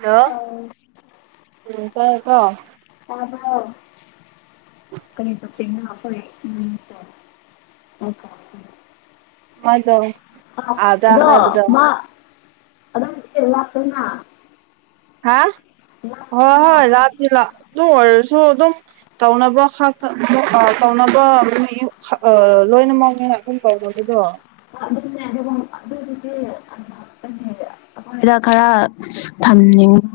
hello ꯆꯇꯦꯀꯣ ꯑꯣ ꯀꯩꯅ ꯍꯥꯐꯔꯦ ꯃꯗꯣ ꯑꯗꯣ ꯑꯣ ꯂꯥꯛꯇꯅ ꯍꯥ ꯍꯣꯏ ꯍꯣꯏ ꯂ ꯂ ꯇꯨꯡ ꯑꯣꯏꯔ ꯁꯨ ꯑꯗꯨꯝ ꯇꯧꯅꯕ ꯇꯧꯅꯕ ꯂꯣꯏꯅ ꯃꯉꯦ ꯉꯍꯥꯛ ꯀꯨꯝ ꯀꯧꯕꯗꯨꯗꯣ ꯑꯗꯨ ꯑꯗꯨ ꯑꯩꯈꯣꯏꯗ ꯈꯔ ꯊꯝꯅꯤꯡꯉꯤ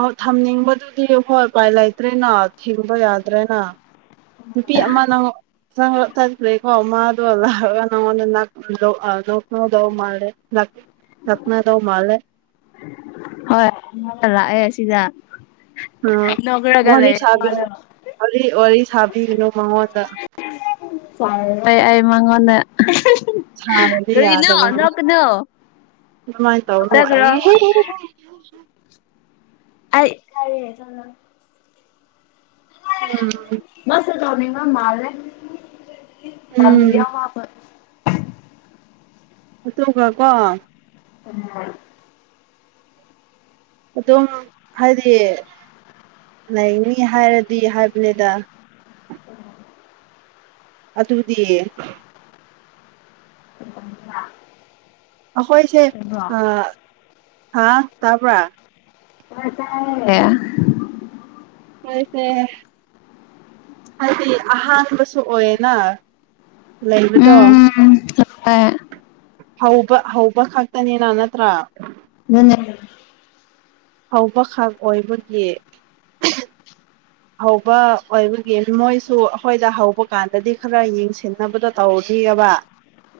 ꯑ ꯊꯝꯅꯤꯡꯕꯗꯨꯗꯤ ꯍꯣꯏ ꯎꯄꯥꯏ ꯂꯩꯇ꯭ꯔꯦꯅ ꯊꯤꯡꯕ ꯌꯥꯗ꯭ꯔꯦꯅ ꯅꯨꯄꯤ ꯑꯃ ꯅꯪ ꯔ ꯇꯥꯏꯦꯀꯣ ꯃꯥ ꯑꯗꯨ ꯅꯗ ꯃꯥꯦꯅꯥ ꯔꯠꯅ ꯇꯧ ꯃꯥꯂꯦ ꯍꯣꯏ ꯂꯥꯛꯑꯦ ꯑꯁꯤꯗ ꯑ ꯅꯣꯛꯔꯒ ꯋꯥꯔꯤ ꯂꯩ ꯁꯥꯕꯤ ꯋꯥꯔꯤ ꯃꯥꯗꯣ ꯋꯥꯔꯤ ꯋꯥꯔꯤ ꯁꯥꯕꯤꯣ ꯃꯥꯣꯇ ꯍ ꯑꯩ ꯃꯉꯣꯟꯅ ꯀꯔꯤꯅꯣ ꯅ ꯀꯅꯣ ꯀꯃꯥꯏꯅ ꯇꯧꯅꯣ ꯑꯦ ꯑ ꯀꯔ ꯑꯝ ꯅꯤꯡꯉ ꯃꯥꯂꯦ ꯎꯝ ꯇꯝꯕ ꯃꯥ ꯑꯆ ꯀꯣ ꯎꯝ ꯑꯗꯨꯝ ꯍꯥꯏꯗꯤ ꯂꯩꯅꯤ ꯍꯥꯏꯔꯗꯤ ꯍꯥꯏꯕꯅꯤꯗ ꯎꯝ ꯑꯗꯨꯕꯨꯗꯤ ꯑꯗꯨ ꯑꯩꯈꯣꯏꯁꯦ ꯍꯥ ꯇꯥꯕ꯭ꯔꯥ [unintelligible] ꯃꯣꯏ ꯁꯅꯦꯍ ꯍꯥꯏꯗꯤ ꯑꯍꯥꯟꯕꯁꯨ ꯑꯣꯏꯌꯦꯅ ꯂꯩꯕ ꯎꯝ ꯍꯣꯏ ꯍꯧꯕ ꯍꯧꯕ ꯈꯛꯇꯅꯤꯅ ꯅꯠꯇ꯭ꯔꯥ ꯅꯟꯅ ꯍꯧꯕꯈꯛ ꯑꯣꯏꯕꯒꯤ ꯍꯧꯕ ꯑꯣꯏꯕꯒꯤ ꯃꯣꯏꯁꯨ ꯑꯩꯈꯣꯏꯗ ꯍꯧꯕ ꯀꯥꯟꯗꯗꯤ ꯈꯔ ꯌꯦꯡꯁꯤꯟꯅꯕꯗꯣ ꯇꯧꯔꯗꯦ ꯌꯦꯕ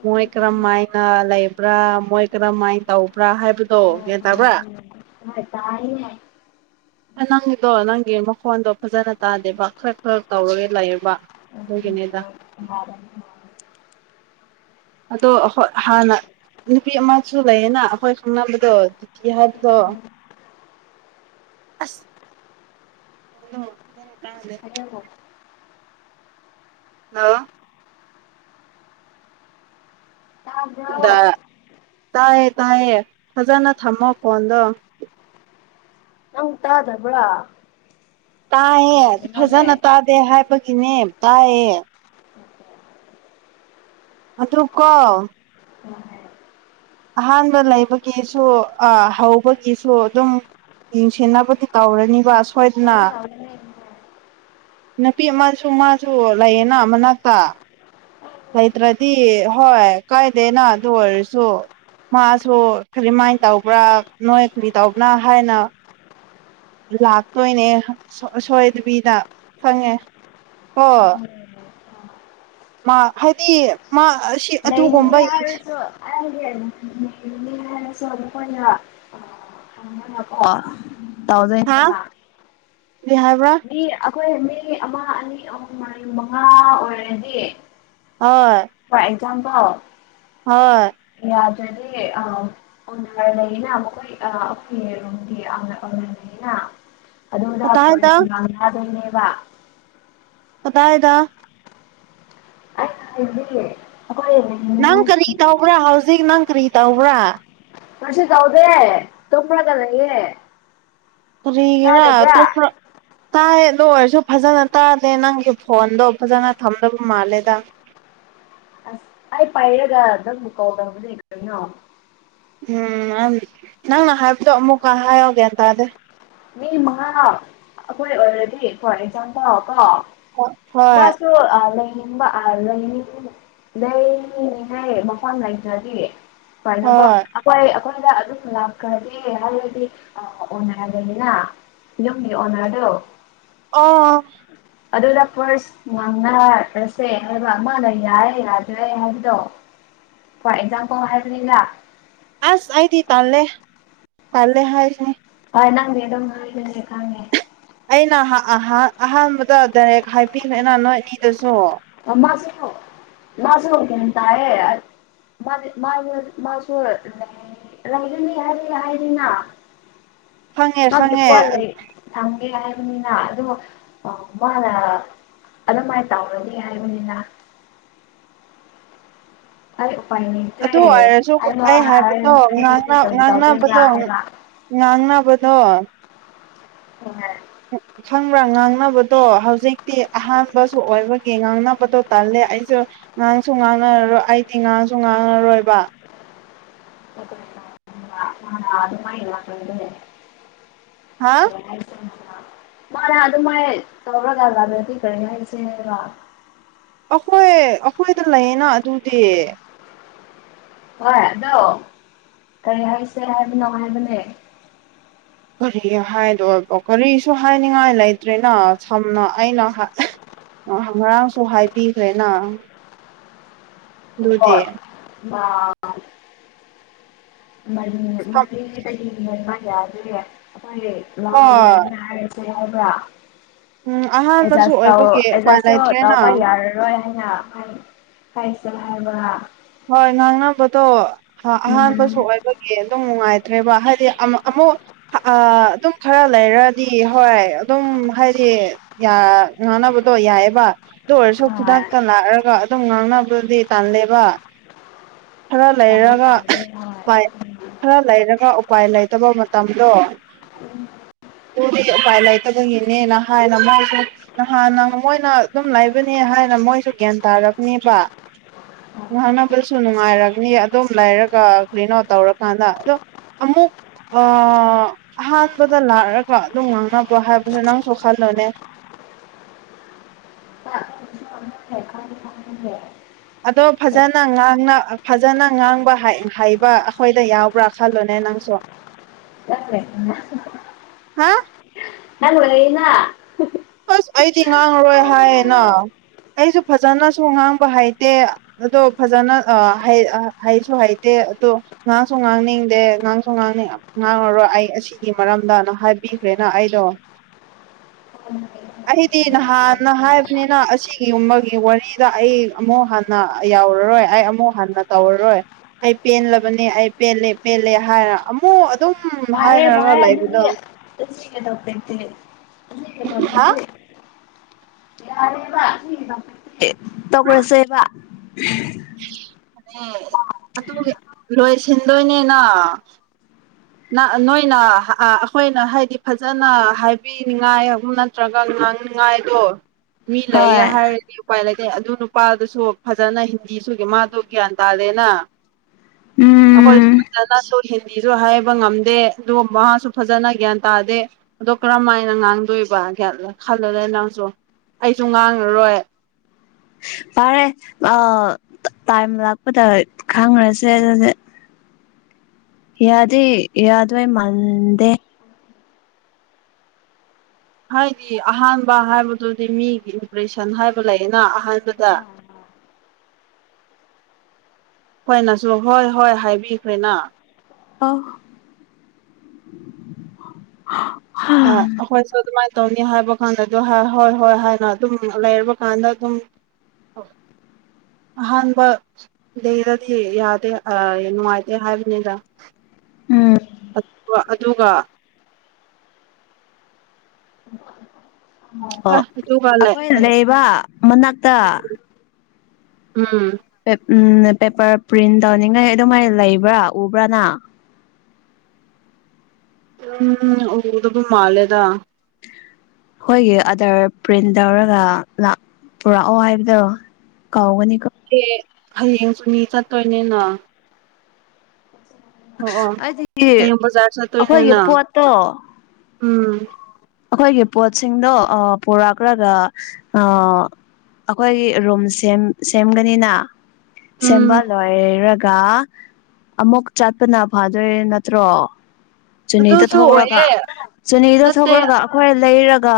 ꯃꯣꯏ ꯀꯔꯝꯃꯥꯏꯅ ꯂꯩꯕ꯭ꯔꯥ ꯃꯣꯏ ꯀꯔꯝꯃꯥꯏꯅ ꯇꯧꯕ꯭ꯔꯥ ꯍꯥꯏꯕꯗꯣ ꯒꯌꯥ ꯇꯥꯕ꯭ꯔꯥ ꯍꯣꯏ ꯇꯥꯏ ꯅꯪꯗꯣ ꯅꯪ ꯃꯀꯋꯥꯗ ꯐꯖꯅ ꯇꯥꯗꯦꯕ ꯈꯔ ꯈꯔ ꯇꯧꯔꯒ ꯂꯩꯔꯕ ꯑꯗꯨꯒꯤꯅꯤꯗ ꯑꯔ ꯑꯗꯣ ꯍꯥꯟꯅ ꯅꯨꯄꯤ ꯑꯃꯁꯨ ꯂꯩꯌꯦꯅ ꯑꯩꯈꯣꯏ ꯈꯪꯅꯕꯗꯣꯖꯤꯇꯤ ꯍꯥꯏꯕꯗꯣ ꯑꯁ ꯍꯗꯣ ꯀꯉꯣ ꯑ ꯌꯥꯕ꯭ꯔꯣ ꯇꯥꯏꯌꯦ ꯇꯥꯏꯌꯦ ꯐꯖꯅ ꯊꯝꯃꯣ ꯀꯣꯟꯗꯣ ꯅꯪ ꯇꯗꯕ꯭ꯔ ꯇꯥꯏꯌꯦ ꯐꯖꯅ ꯇꯥꯗꯦ ꯍꯥꯏꯕꯒꯤꯅꯦ ꯇꯥꯏꯌꯦ ꯑ ꯇꯨ ꯀꯣ ꯑꯍꯥꯟꯕ ꯂꯩꯕꯒꯤꯁꯨ ꯍꯧꯕꯒꯤꯁꯨ ꯑꯗꯨꯝ ꯌꯦꯡꯁꯦꯕꯨꯗꯤ ꯀꯧꯔꯅꯤꯕ ꯇ ꯇ ꯅꯨꯄꯤ ꯑꯃꯁꯨ ꯃꯥꯁꯨ ꯂꯩꯌꯦꯅ ꯃꯅꯥꯛꯇ ꯂꯩꯇ꯭ꯔꯗꯤ ꯍꯣꯏ ꯀꯥꯏꯗꯦꯅ ꯑꯗꯨ ꯑꯣꯏꯔꯁꯨ ꯃꯥꯁꯨ ꯀꯔꯤꯝꯃꯥꯏꯅ ꯇꯧꯕ꯭ꯔꯥ ꯅꯣꯏ ꯀꯔꯤ ꯇꯧꯕ꯭ꯔꯥ ꯍꯥꯏꯅ ꯂꯥꯛꯇꯣꯏꯅꯦ ꯑꯁꯣꯏꯗꯕꯤꯗ ꯈꯪꯉꯦ ꯍꯣ ꯎꯝ ꯃꯥ ꯍꯥꯏꯗꯤ ꯃꯥ ꯑꯁꯤ ꯅ ꯌꯥ ꯑꯗꯨꯒꯨꯝꯕ ꯅ ꯁꯄꯅꯣ ꯇꯧꯗꯣꯏꯅꯦ ꯍꯥ ꯃꯥ ꯀꯔꯤ ꯍꯥꯏꯕꯔ꯭ ꯑꯩꯈꯣꯏ ꯃꯤ ꯑꯃ ꯑꯅꯤ ꯑꯍꯨꯝ ꯃꯔꯤ ꯃꯉꯥ ꯑꯣꯏꯔꯗꯤ ꯍꯣꯏ ꯆꯄ ꯍꯣꯏ ꯗꯤ ꯑ ꯑꯣꯅꯔ ꯂꯩꯅ ꯃꯈꯣꯏ ꯑ ꯑꯩꯔꯣꯒꯤꯔ ꯂꯩꯌꯦꯅ ꯑꯗꯗꯥ ꯀꯗꯥꯏꯗ ꯄꯨꯁ ꯃꯉꯗꯅꯦꯕ ꯀꯗꯥꯏꯗ [unintelligible] ꯅꯪ ꯀꯔꯤ ꯇꯧꯕ꯭ꯔ ꯍꯧꯖꯤꯛ ꯅꯪ ꯀꯔꯤ ꯇꯧꯕ꯭ꯔ ꯀꯩꯁꯨ ꯇꯧꯗꯦ ꯇꯨꯝꯃꯒ ꯂꯩꯌꯦ ꯀꯔꯤꯒꯤꯔ ꯇꯨꯝꯔ ꯇꯥꯏꯌꯦ ꯑꯗꯨ ꯑꯣꯏꯔꯁꯨ ꯐꯖꯅ ꯇꯥꯗꯦ ꯅꯪꯒꯤ ꯐꯣꯟꯗꯣ ꯐꯖꯅ ꯊꯝꯗꯕ ꯃꯥꯜꯂꯦꯗ ꯑꯁ ꯑꯩ ꯄꯥꯏꯔꯒ ꯑꯗꯨꯝ ꯀꯣꯜ ꯇꯧꯕꯅꯦ ꯀꯔꯤꯅꯣ ꯎꯝ ꯅꯪꯅ ꯍꯥꯏꯕꯗꯣ ꯑꯃꯨꯛꯀ ꯍꯥꯏꯌꯣ ꯒꯌꯥꯟ ꯇꯥꯗꯦ ꯃꯤ ꯃꯉꯥ ꯑꯩꯈꯣꯏ ꯑꯣꯏꯔꯗꯤ ꯐꯣꯔ ꯑꯦꯛꯖꯥꯝꯄꯜ ꯀꯣ ꯍꯣꯏ ꯃꯥꯁꯨ ꯑ ꯂꯩ ꯕ ꯑ ꯂꯩꯅꯤꯡꯕ ꯂꯩ ꯂꯩ ꯂꯩ ꯃꯐꯝ ꯂꯩꯇ꯭ꯔꯗꯤ ꯐꯔꯅꯕꯣ ꯍꯣꯏ ꯑꯩꯈꯣꯏ ꯑꯩꯈꯣꯏꯗ ꯑꯗꯨꯝ ꯂꯥꯛꯈ꯭ꯔꯒꯦ ꯍꯥꯏꯔꯗꯤ ꯑ ꯅꯤꯅꯥ ꯌꯨꯝꯒꯤ ꯑꯣꯅꯔꯗꯣ ꯑ ꯑꯗꯨꯅ ꯐꯥꯔꯁ ꯉꯥꯡꯅꯔꯁꯦ ꯍꯥꯏꯕ ꯑꯃꯅ ꯌꯥꯏ ꯌꯥꯗ꯭ꯔꯦ ꯍꯥꯏꯕꯗꯣ ꯐꯣꯔ ꯑꯦꯛꯖꯥꯝꯄꯜ ꯍꯥꯏꯕꯅꯤꯅ ꯑꯁ ꯑꯩꯥꯗꯤ ꯇꯜꯂꯦ ꯇꯜꯂꯦ ꯍꯥꯏꯕꯅꯦ ꯍꯣꯏ ꯅꯪꯗꯤ ꯑꯗꯨꯝ ꯂꯩꯕꯅꯤꯅ ꯈꯡꯉꯦ ꯑꯩꯅ ꯑꯍꯥꯟꯕꯗ ꯗꯥꯏꯔꯦꯛ ꯍꯥꯏꯕꯤꯈ꯭ꯔꯦꯅ ꯅꯣꯏ ꯑꯅꯤꯗꯁꯨ ꯃꯥꯁꯨ ꯃꯥꯁꯨ ꯒ꯭ꯌꯥꯟ ꯇꯥꯏꯌꯦ ꯃꯥ ꯃꯥ ꯃꯥꯁꯨ ꯂꯩꯒꯅꯤꯅ ꯍꯥꯏꯔꯤꯅ ꯈꯪꯉꯦ ꯃꯥꯒꯤ ꯈꯪꯉꯦ ꯐꯣꯟ ꯂꯩ ꯊꯝꯒꯦ ꯍꯥꯏ ꯅꯤꯅ ꯑꯣ ꯃꯥꯅ ꯑꯗꯨꯃꯥꯏꯅ ꯇꯧꯔꯅꯤ ꯍꯥꯏꯕꯅꯤꯗ ꯑꯩ ꯎꯄꯥꯏ ꯂꯩꯇꯦ ꯑꯗꯨ ꯑꯣꯏꯔꯁꯨ ꯍꯥꯏꯕ ꯑꯩ ꯍꯥꯏ ꯍꯥꯏꯕꯗꯣ ꯍꯥꯏꯁ ꯀꯔꯤ ꯇꯧꯗꯣꯏꯕ꯭ꯔꯥ ꯉꯥꯡꯅꯕꯗꯣ ꯍꯥꯏꯕ ꯉꯥꯡꯅꯕꯗꯣ [unintelligible] ꯈꯪꯕ꯭ꯔꯥ ꯉꯥꯡꯅꯕꯗꯣ ꯍꯧꯖꯤꯛꯇꯤ ꯑꯍꯥꯟꯕꯁꯨ ꯑꯣꯏꯕꯒꯤ ꯉꯥꯡꯅꯕꯗꯣ ꯇꯜꯂꯦ ꯑꯩꯁꯨ ꯉꯥꯡꯁꯨ ꯉꯥꯡꯅꯔꯔꯣꯏ ꯑꯩꯗꯤ ꯉꯥꯡꯁꯨ ꯉꯥꯡꯉꯔꯣꯏꯕ [unintelligible] ꯃꯥꯅ ꯑꯗꯨꯃꯥꯏꯅ ꯍꯥ [unintelligible] ꯃꯥꯅ ꯑꯗꯨ ꯃꯥꯏ ꯇꯧꯔꯒ ꯌꯥꯗꯔ꯭ꯗꯤ ꯀꯔꯤ ꯍꯥꯏꯁꯦꯕ ꯑꯩꯈꯣꯏ ꯑꯩꯈꯣꯏꯗ ꯂꯩꯌꯦꯅ ꯑꯗꯨꯗꯤ ꯍꯣꯏ ꯑꯗꯣ ꯀꯔꯤ ꯍꯥꯏꯁꯦ ꯍꯥꯏꯕꯅꯣ ꯍꯥꯏꯕꯅꯦ ꯀꯔꯤꯒꯤ ꯍꯥꯏꯗꯣꯏꯕ ꯀꯔꯤꯁꯨ ꯍꯥꯏꯅꯤꯡꯉꯥꯏ ꯂꯩꯇ꯭ꯔꯦꯅ ꯁꯝꯅ ꯑꯩꯅ ꯑ ꯉꯔꯥꯡꯁꯨ ꯍꯥꯏꯕꯤꯈ꯭ꯔꯦꯅ ꯑꯗꯨꯗꯤ ꯑ ꯃꯔꯤ ꯃꯔꯤꯗꯒꯤ ꯍꯦꯟꯕ ꯌꯥꯗꯔꯦ ꯑꯩꯈꯣꯏ ꯂꯝ ꯍꯣꯏ ꯂꯩꯇꯦ ꯍꯥꯏꯔꯁꯦ ꯍꯥꯏꯕ꯭ꯔ ꯎꯝ ꯑꯍꯥꯟꯕꯁꯨ ꯑꯦꯠꯖꯁ ꯇꯧ ꯑꯣꯏꯕꯒꯤ ꯎꯄꯥꯏ ꯑꯦꯠꯖꯁꯁꯨ ꯂꯩꯇ꯭ꯔꯦꯅ ꯇꯧꯕ ꯌꯥꯔꯔꯣꯏ ꯍꯥꯏ ꯍꯥꯏꯁꯦ ꯍꯥꯏꯕ ꯍꯣꯏ ꯉꯥꯡꯅꯕꯗꯣ ꯑꯍꯥꯟꯕꯁꯨ ꯑꯣꯏꯕꯒꯤ ꯑꯗꯨꯝ ꯅꯨꯡꯉꯥꯏꯇ꯭ꯔꯦꯕ ꯍꯥꯏꯗꯤ ꯑꯃꯨꯛ ꯑꯗꯨꯝ ꯈꯔ ꯂꯩꯔꯗꯤ ꯍꯣꯏ ꯑꯗꯨꯝ ꯍꯥꯏꯗꯤ ꯌꯥ ꯉꯥꯡꯅꯕꯗꯣ ꯌꯥꯏꯑꯦꯕ ꯑꯗꯨ ꯑꯣꯏꯔꯁꯨ ꯈꯨꯗꯛꯇ ꯂꯥꯛꯑꯒ ꯑꯗꯨꯝ ꯉꯥꯡꯅꯕꯗꯤ ꯇꯜꯂꯦꯕ ꯈꯔ ꯂꯩꯔꯒ ꯎꯄꯥꯢ ꯈꯔ ꯂꯩꯔꯒ ꯎꯄꯥꯏ ꯂꯩꯇꯕ ꯃꯇꯝꯗꯣ ꯎꯝ ꯑꯗꯨꯒꯤ ꯎꯄꯥꯏ ꯂꯩꯇꯕꯒꯤꯅꯦꯅ ꯍꯥꯏꯅ ꯃꯥꯁꯨ ꯅꯍꯥꯟꯅ ꯃꯣꯏꯅ ꯑꯗꯨꯝ ꯂꯩꯕꯅꯦ ꯍꯥꯏꯅ ꯑꯗꯨꯅ ꯃꯣꯏꯁꯨ ꯒ꯭ꯌꯥꯟ ꯇꯥꯔꯕꯅꯦꯕ ꯑꯣ ꯉꯥꯡꯅꯕꯁꯨ ꯅꯨꯡꯉꯥꯏꯔꯒꯅꯤ ꯑꯗꯨꯝ ꯂꯩꯔꯒ ꯀ꯭ꯂꯤꯟ ꯑꯥꯎ ꯇꯧꯔꯀꯥꯟꯗ ꯑꯗꯣ ꯑꯃꯨꯛ ꯑ ꯑꯍꯠꯄꯗ ꯂꯥꯛꯑꯒ ꯑꯗꯨꯝ ꯉꯥꯡꯅꯕꯣ ꯍꯥꯏꯕꯁꯦ ꯅꯪꯁꯨ ꯈꯜꯂꯣꯨꯅꯦ ꯑ ꯑꯗꯣ ꯐꯖꯅ ꯉꯥꯡꯅ ꯐꯖꯅ ꯉꯥꯡꯕ ꯍꯩꯕ ꯑꯩꯈꯣꯏꯗ ꯌꯥꯎꯕ꯭ꯔꯥ ꯈꯜꯂꯨꯅꯦ ꯅꯪꯁꯨ ꯆꯦ ꯍꯥ ꯍꯜꯋꯥꯅꯥ ꯑꯁ ꯑꯩꯗꯤ ꯉꯥꯡꯉꯔꯣꯏ ꯍꯥꯏꯌꯦꯅ ꯑꯩꯁꯨ ꯐꯖꯅꯁꯨ ꯉꯥꯡꯕ ꯍꯩꯇꯦ ꯑꯗꯣ ꯐꯖꯅ ꯍꯥꯏꯁꯨ ꯍꯥꯏꯩꯇꯦ ꯑꯗ ꯉꯥꯡꯁꯨ ꯉꯥꯡꯅꯤꯡꯗꯦ ꯉꯥꯡꯁꯨ ꯉꯥꯡꯅꯤꯡ ꯉꯥꯡꯉꯔꯣꯏ ꯑꯩ ꯑꯁꯤꯒꯤ ꯃꯔꯝꯗꯅ ꯍꯥꯏꯕꯤ ꯭ꯔꯦꯅ ꯑꯩꯗꯣ ꯎꯝ ꯑꯩꯗꯤ ꯅꯍꯥꯟꯅ ꯍꯥꯏꯕꯅꯤꯅ ꯑꯁꯤꯒꯤꯒꯨꯝꯕꯒꯤ ꯋꯥꯔꯤꯗ ꯑꯩ ꯑꯃꯨꯛ ꯍꯥꯟꯅ ꯇꯧꯔꯔꯣꯏ ꯑꯩ ꯑꯃꯨꯛ ꯍꯟꯅ ꯇꯧꯔꯔꯣꯏ ꯑꯩ ꯄꯦꯟꯦꯜꯂꯕꯅꯤ ꯑꯩ ꯄꯦꯜꯂꯦ ꯄꯦꯜꯂꯦ ꯍꯥꯏꯔ ꯑꯃꯨꯛ ꯑꯗꯨꯝ ꯄꯦ ꯄ ꯍꯥꯏꯅꯔꯒ ꯂꯩꯕꯗꯣ ꯑꯗꯨꯗꯤꯦ ꯇꯣꯄꯛꯇ ꯍꯥ ꯌꯥꯔꯦ ꯇꯈꯔꯁꯦꯕ ꯑꯗꯨ ꯂꯣꯏꯁꯤꯟꯗꯣꯏꯅꯦꯅ ꯅꯣꯏꯅ ꯑꯩꯈꯣꯏꯅ ꯍꯥꯏꯗꯤ ꯐꯖꯅ ꯍꯥꯏꯕꯤꯅꯤꯡꯉꯥꯏ ꯑꯗꯨ ꯅꯠꯇ꯭ꯔꯒ ꯍꯪ ꯅꯨꯡꯉꯥꯏꯇꯣ ꯃꯤ ꯍꯣꯏ ꯂꯩꯌꯦꯦ ꯍꯥꯏꯔꯗꯤ ꯎꯄꯥꯏ ꯂꯩꯇꯦ ꯑꯗꯨ ꯅꯨꯄꯥꯗꯨꯁꯨ ꯐꯖꯅ ꯍꯤꯟꯗꯤꯁꯨꯒꯤ ꯃꯥꯗꯣ ꯒ꯭ꯌꯥꯟ ꯇꯥꯔꯦ ꯅ [inaudible] ꯑꯣꯏ ꯎꯝ ꯍꯤꯟꯁꯨ ꯍꯥꯏ ꯉꯝꯗꯦ ꯑꯗꯨꯒ ꯃꯍꯥꯛꯁꯨ ꯐꯖꯅ ꯒ꯭ꯌꯥꯟ ꯇꯥꯗꯦ ꯑꯗꯣ ꯀꯔꯝ ꯍꯥꯏꯅ ꯉꯥꯡꯗꯣꯏꯕ ꯈꯜꯂꯗ ꯅꯪꯁꯨ ꯑꯩꯁꯨ ꯉꯥꯡꯉꯔꯣꯏ ꯐꯔꯦ ꯑ ꯇꯥꯏꯝ ꯂꯥꯛꯄꯗ ꯈꯪꯈ꯭ꯔꯁꯦ ꯑꯗꯨꯗꯤ ꯌꯥꯗꯦ ꯌꯥꯗ ꯃꯟꯗꯦ ꯍꯥꯏꯗꯤ ꯑꯍꯥꯟꯕ ꯍꯥꯏꯕꯗꯨꯗꯤ ꯃꯤꯒꯤ ꯏꯝꯄ꯭ꯔꯦꯁꯟ ꯍꯥꯏꯕ ꯂꯩꯌꯦꯅ ꯑꯍꯥꯟꯕꯗ [inaudible] ꯍꯈꯣꯏꯅꯁꯨ ꯍꯣꯏ ꯍꯣꯏ ꯍꯥꯏꯕꯤꯈꯣꯏꯅ ꯑꯣ ꯑꯩꯈꯣꯏꯁꯨ ꯑꯗꯨꯃꯥꯏꯅ ꯇꯧꯅꯤ ꯍꯥꯏꯕ ꯀꯥꯟꯗ ꯑꯗꯨ ꯍꯣꯏ ꯍꯣꯏ ꯍꯥꯏꯅ ꯑꯗꯨꯝ ꯂꯩꯔꯕ ꯀꯥꯟꯗ ꯑꯗꯨꯝ ꯑ ꯑꯍꯥꯟꯕ ꯂꯩꯗꯗꯤ ꯌꯥꯗꯦ ꯅꯨꯡꯉꯥꯏꯇꯦ ꯍꯥꯏꯕꯅꯤꯗ ꯎ ꯑꯗꯨꯒ ꯑꯣ ꯑꯗꯨꯒ ꯑꯩꯈꯣꯏ ꯂꯩꯕ ꯃꯅꯥꯛꯇ ꯑꯝ ꯎꯝ ꯄꯦꯄꯔ ꯄ꯭ꯔꯤꯟ ꯇꯧꯅꯤꯡꯉꯥꯏ ꯑꯗꯨꯃꯥꯏꯅ ꯂꯩꯕ꯭ꯔꯥ ꯎꯕ꯭ꯔꯥꯅ ꯎꯝ ꯑꯣꯗ ꯃꯥꯂꯦꯗ ꯑꯩꯈꯣꯏꯒꯤ ꯑꯥꯗꯔ ꯄ꯭ꯔꯤꯟ ꯇꯧꯔꯒ ꯄꯨꯔꯛꯑꯣ ꯍꯥꯏꯕꯗꯣ ꯀꯥꯎꯒꯅꯤ ꯑꯦ ꯍꯌꯦꯡꯁꯨ ꯃꯤ ꯆꯠꯇꯣꯏꯅꯤꯅ ꯑꯣ ꯑꯣ ꯑꯩꯗꯤ ꯍꯌꯦꯡ ꯕꯖꯥꯔ ꯑꯩꯈꯣꯏꯒꯤ ꯆꯠꯇꯣꯏꯅꯦꯅ ꯄꯣꯠꯇꯣ ꯎꯝ ꯑꯩꯈꯣꯏꯒꯤ ꯄꯣꯠꯁꯤꯡꯗꯣ ꯄꯨꯔꯛ꯭ꯔꯒ ꯑꯩꯈꯣꯏꯒꯤ ꯔꯨꯝ ꯁꯦꯝꯒꯅꯤꯅ ꯎꯝ ꯁꯦꯝꯕ ꯂꯣꯏꯔ ꯀ ꯑꯃꯨꯛ ꯆꯠꯄꯅ ꯐꯥꯗꯣꯏꯔꯦ ꯅꯠꯇ꯭ꯔꯣ ꯆꯅꯤꯗ ꯑꯗꯨꯁꯨ ꯊꯣꯛꯔꯒ ꯑꯣꯏꯌꯦ ꯆꯅꯤꯗ ꯊꯣꯛ ꯅꯠꯇꯦ ꯄꯨꯔꯒ ꯑꯩꯈꯣꯏ ꯂꯩꯔꯒ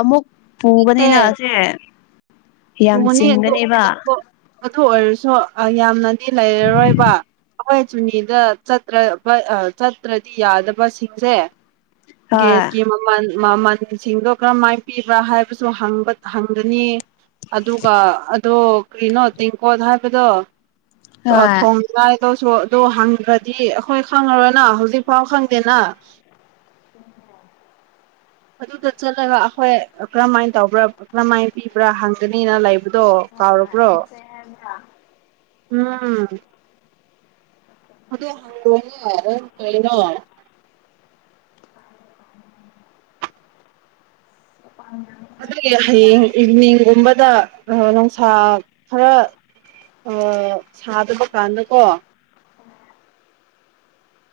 ꯑꯃꯨꯛ ꯄꯨꯕꯅꯤꯅꯁꯦ ꯊꯨꯅꯤ ꯑꯗꯨ ꯑꯗꯨ ꯑꯣꯏꯔꯁꯨ ꯌꯥꯝꯅꯗꯤ ꯂꯩꯔꯔꯣꯏꯕ ꯍꯈꯣꯏ ꯆꯨꯅꯤꯗ ꯆꯠꯇ꯭ꯔ ꯆꯠꯇ꯭ꯔꯗꯤ ꯌꯥꯗꯕꯁꯤꯡꯁꯦ ꯍꯣꯏ ꯦꯁꯀꯤ ꯃꯃꯥ ꯃꯃꯟꯁꯤꯡꯗꯣ ꯀꯔꯝꯃꯥꯏꯅ ꯄꯤꯕ꯭ꯔꯥ ꯍꯥꯏꯕꯁꯨꯕ ꯍꯪꯒꯅꯤ ꯑꯗꯨꯒ ꯑꯗꯣ ꯀꯩꯅꯣ ꯇꯦꯡꯀꯣꯠ ꯍꯥꯏꯕꯗꯣ ꯍꯣꯏ ꯊꯣꯡꯗ ꯑꯗꯨꯧꯁꯨ ꯑꯗꯨ ꯍꯪꯈ꯭ꯔꯗꯤ ꯑꯩꯈꯣꯏ ꯈꯪꯉꯔꯣꯏꯅ ꯍꯧꯖꯤꯛ ꯐꯥꯎ ꯈꯪꯗꯦꯅ ꯎꯝ ꯑꯗꯨꯗ ꯆꯠꯂꯒ ꯑꯩꯈꯣꯏ ꯀꯔꯝꯍꯥꯏꯅ ꯇꯧꯕ꯭ꯔꯥ ꯀꯔꯝꯍꯥꯏꯅ ꯄꯤꯕ꯭ꯔꯥ ꯍꯪ ꯅꯤ ꯂ ꯑ ꯃꯁꯦ ꯎꯝ ꯑꯗꯣ ꯍꯗꯅ ꯑꯗꯨꯒꯤ ꯍꯌꯦꯡ ꯏꯅꯤꯡꯒꯨꯝꯕꯗ ꯅꯨꯡꯁꯥ ꯈꯔ ꯑꯣ ꯁꯥꯗꯕ ꯀꯥꯟꯗꯀꯣ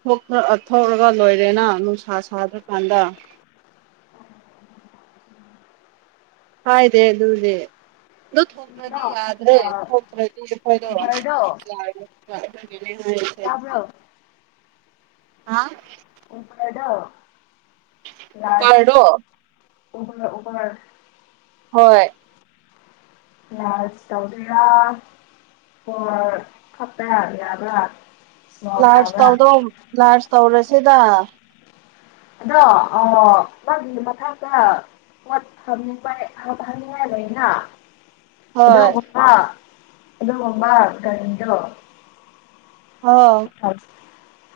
ꯊꯣꯛ ꯊꯣꯛꯔꯒ ꯂꯣꯏꯔꯦꯅ ꯅꯨꯡꯁꯥ ꯁꯥꯗ꯭ꯔꯀꯥꯟꯗ [unintelligible] ꯍꯗꯦ ꯑꯗꯨꯗꯦ ꯑꯗꯨ ꯊꯣꯛꯇ꯭ꯔꯗꯤ ꯌꯥꯗ꯭ꯔꯦ ꯊꯣꯛꯇ꯭ꯔꯗꯤ ꯑꯩꯈꯣꯏꯗꯣ ꯌꯥꯔ ꯇꯕꯣ ꯍꯥꯥ ꯎ ꯀꯥꯏꯗꯣ ꯀꯔꯔꯣ ꯎꯕ ꯎꯕꯅ ꯍꯣꯏ ꯂꯁꯧꯕꯔ ꯑꯣ ꯑꯄ ꯌꯥꯕ ꯂꯥꯔꯖ ꯇꯧꯗꯣ ꯂꯥꯔꯖ ꯇꯧꯔꯁꯤꯗ ꯑꯗꯣ ꯃꯥꯒꯤ ꯃꯊꯥꯡꯛꯇ ꯀꯠ ꯐ ꯄꯥꯏ ꯍꯥ ꯍꯃꯤꯉꯥꯏ ꯂꯣꯏꯅ ꯑꯗꯣ ꯍꯣꯏ ꯃꯃ ꯑꯗꯣ ꯃꯃ ꯀꯔꯤꯗꯣ ꯍꯥꯎ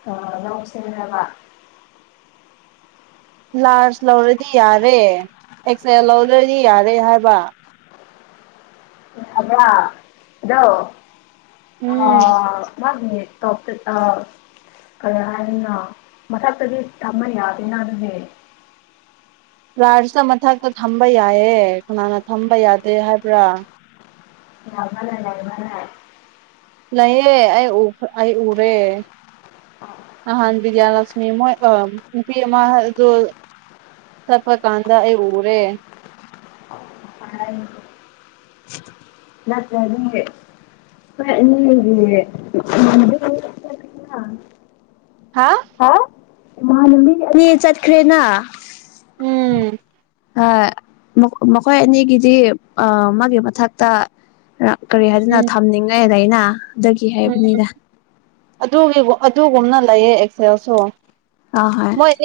ꯑ ꯂꯁꯤꯗꯕ ꯂꯥꯔꯖ ꯂꯧꯔꯗꯤ ꯌꯥꯔꯦ ꯑꯦꯛꯁꯦꯜ ꯂꯧꯔꯗꯤ ꯌꯥꯔꯦ ꯍꯥꯏꯕ ꯗ ꯑꯗꯣ ꯑ ꯎꯝ ꯃꯥ ꯇꯣꯞ ꯑ ꯀꯔꯤ ꯍꯥꯏꯅꯤꯅꯣ ꯃꯊꯛꯇꯗꯤ ꯊꯝꯕ ꯌꯥꯗꯦꯅ ꯑꯗꯨꯅꯦ ꯔꯥꯔꯁꯇ ꯃꯊꯛꯇ ꯊꯝꯕ ꯌꯥꯏꯌꯦꯦ ꯀꯅꯥꯅ ꯊꯝꯕ ꯌꯥꯗꯦ ꯍꯥꯏꯕ꯭ꯔꯥ ꯌꯥꯃꯅꯦ ꯅꯃꯅꯦ ꯂꯩꯑꯦ ꯑꯩ ꯑꯩ ꯎꯔꯦ ꯅꯍꯥꯟ ꯕꯤꯗ꯭ꯌꯥꯂꯛꯁꯃꯤ ꯃꯣꯏ ꯅꯨꯄꯤ ꯑꯃ ꯑꯗꯨ ꯊꯄ ꯀꯥꯟꯗ ꯑꯦ ꯎꯔꯦ ꯑꯔ ꯂꯠꯇꯔꯦ [unintelligible] ꯍꯥ ꯃꯥ ꯃꯤ ꯑꯅꯤ ꯆꯠꯈ꯭ꯔꯦꯅ ꯎꯝ ꯃꯈꯣꯏ ꯑꯅꯤꯒꯤꯗꯤ ꯃꯥꯒꯤ ꯃꯊꯛꯇ ꯀꯔꯤ ꯍꯥꯏꯗꯅ ꯎꯝ ꯊꯝꯅꯤꯡꯉꯥꯏꯗ ꯑꯩꯅ ꯎꯝ ꯑꯗꯨꯒꯤ ꯑꯗꯨꯒꯨꯝꯅ ꯂꯩꯌꯦ ꯑꯦꯛꯁꯦꯜꯁꯨ ꯑ ꯍꯣꯏ ꯃꯣꯏꯅꯤ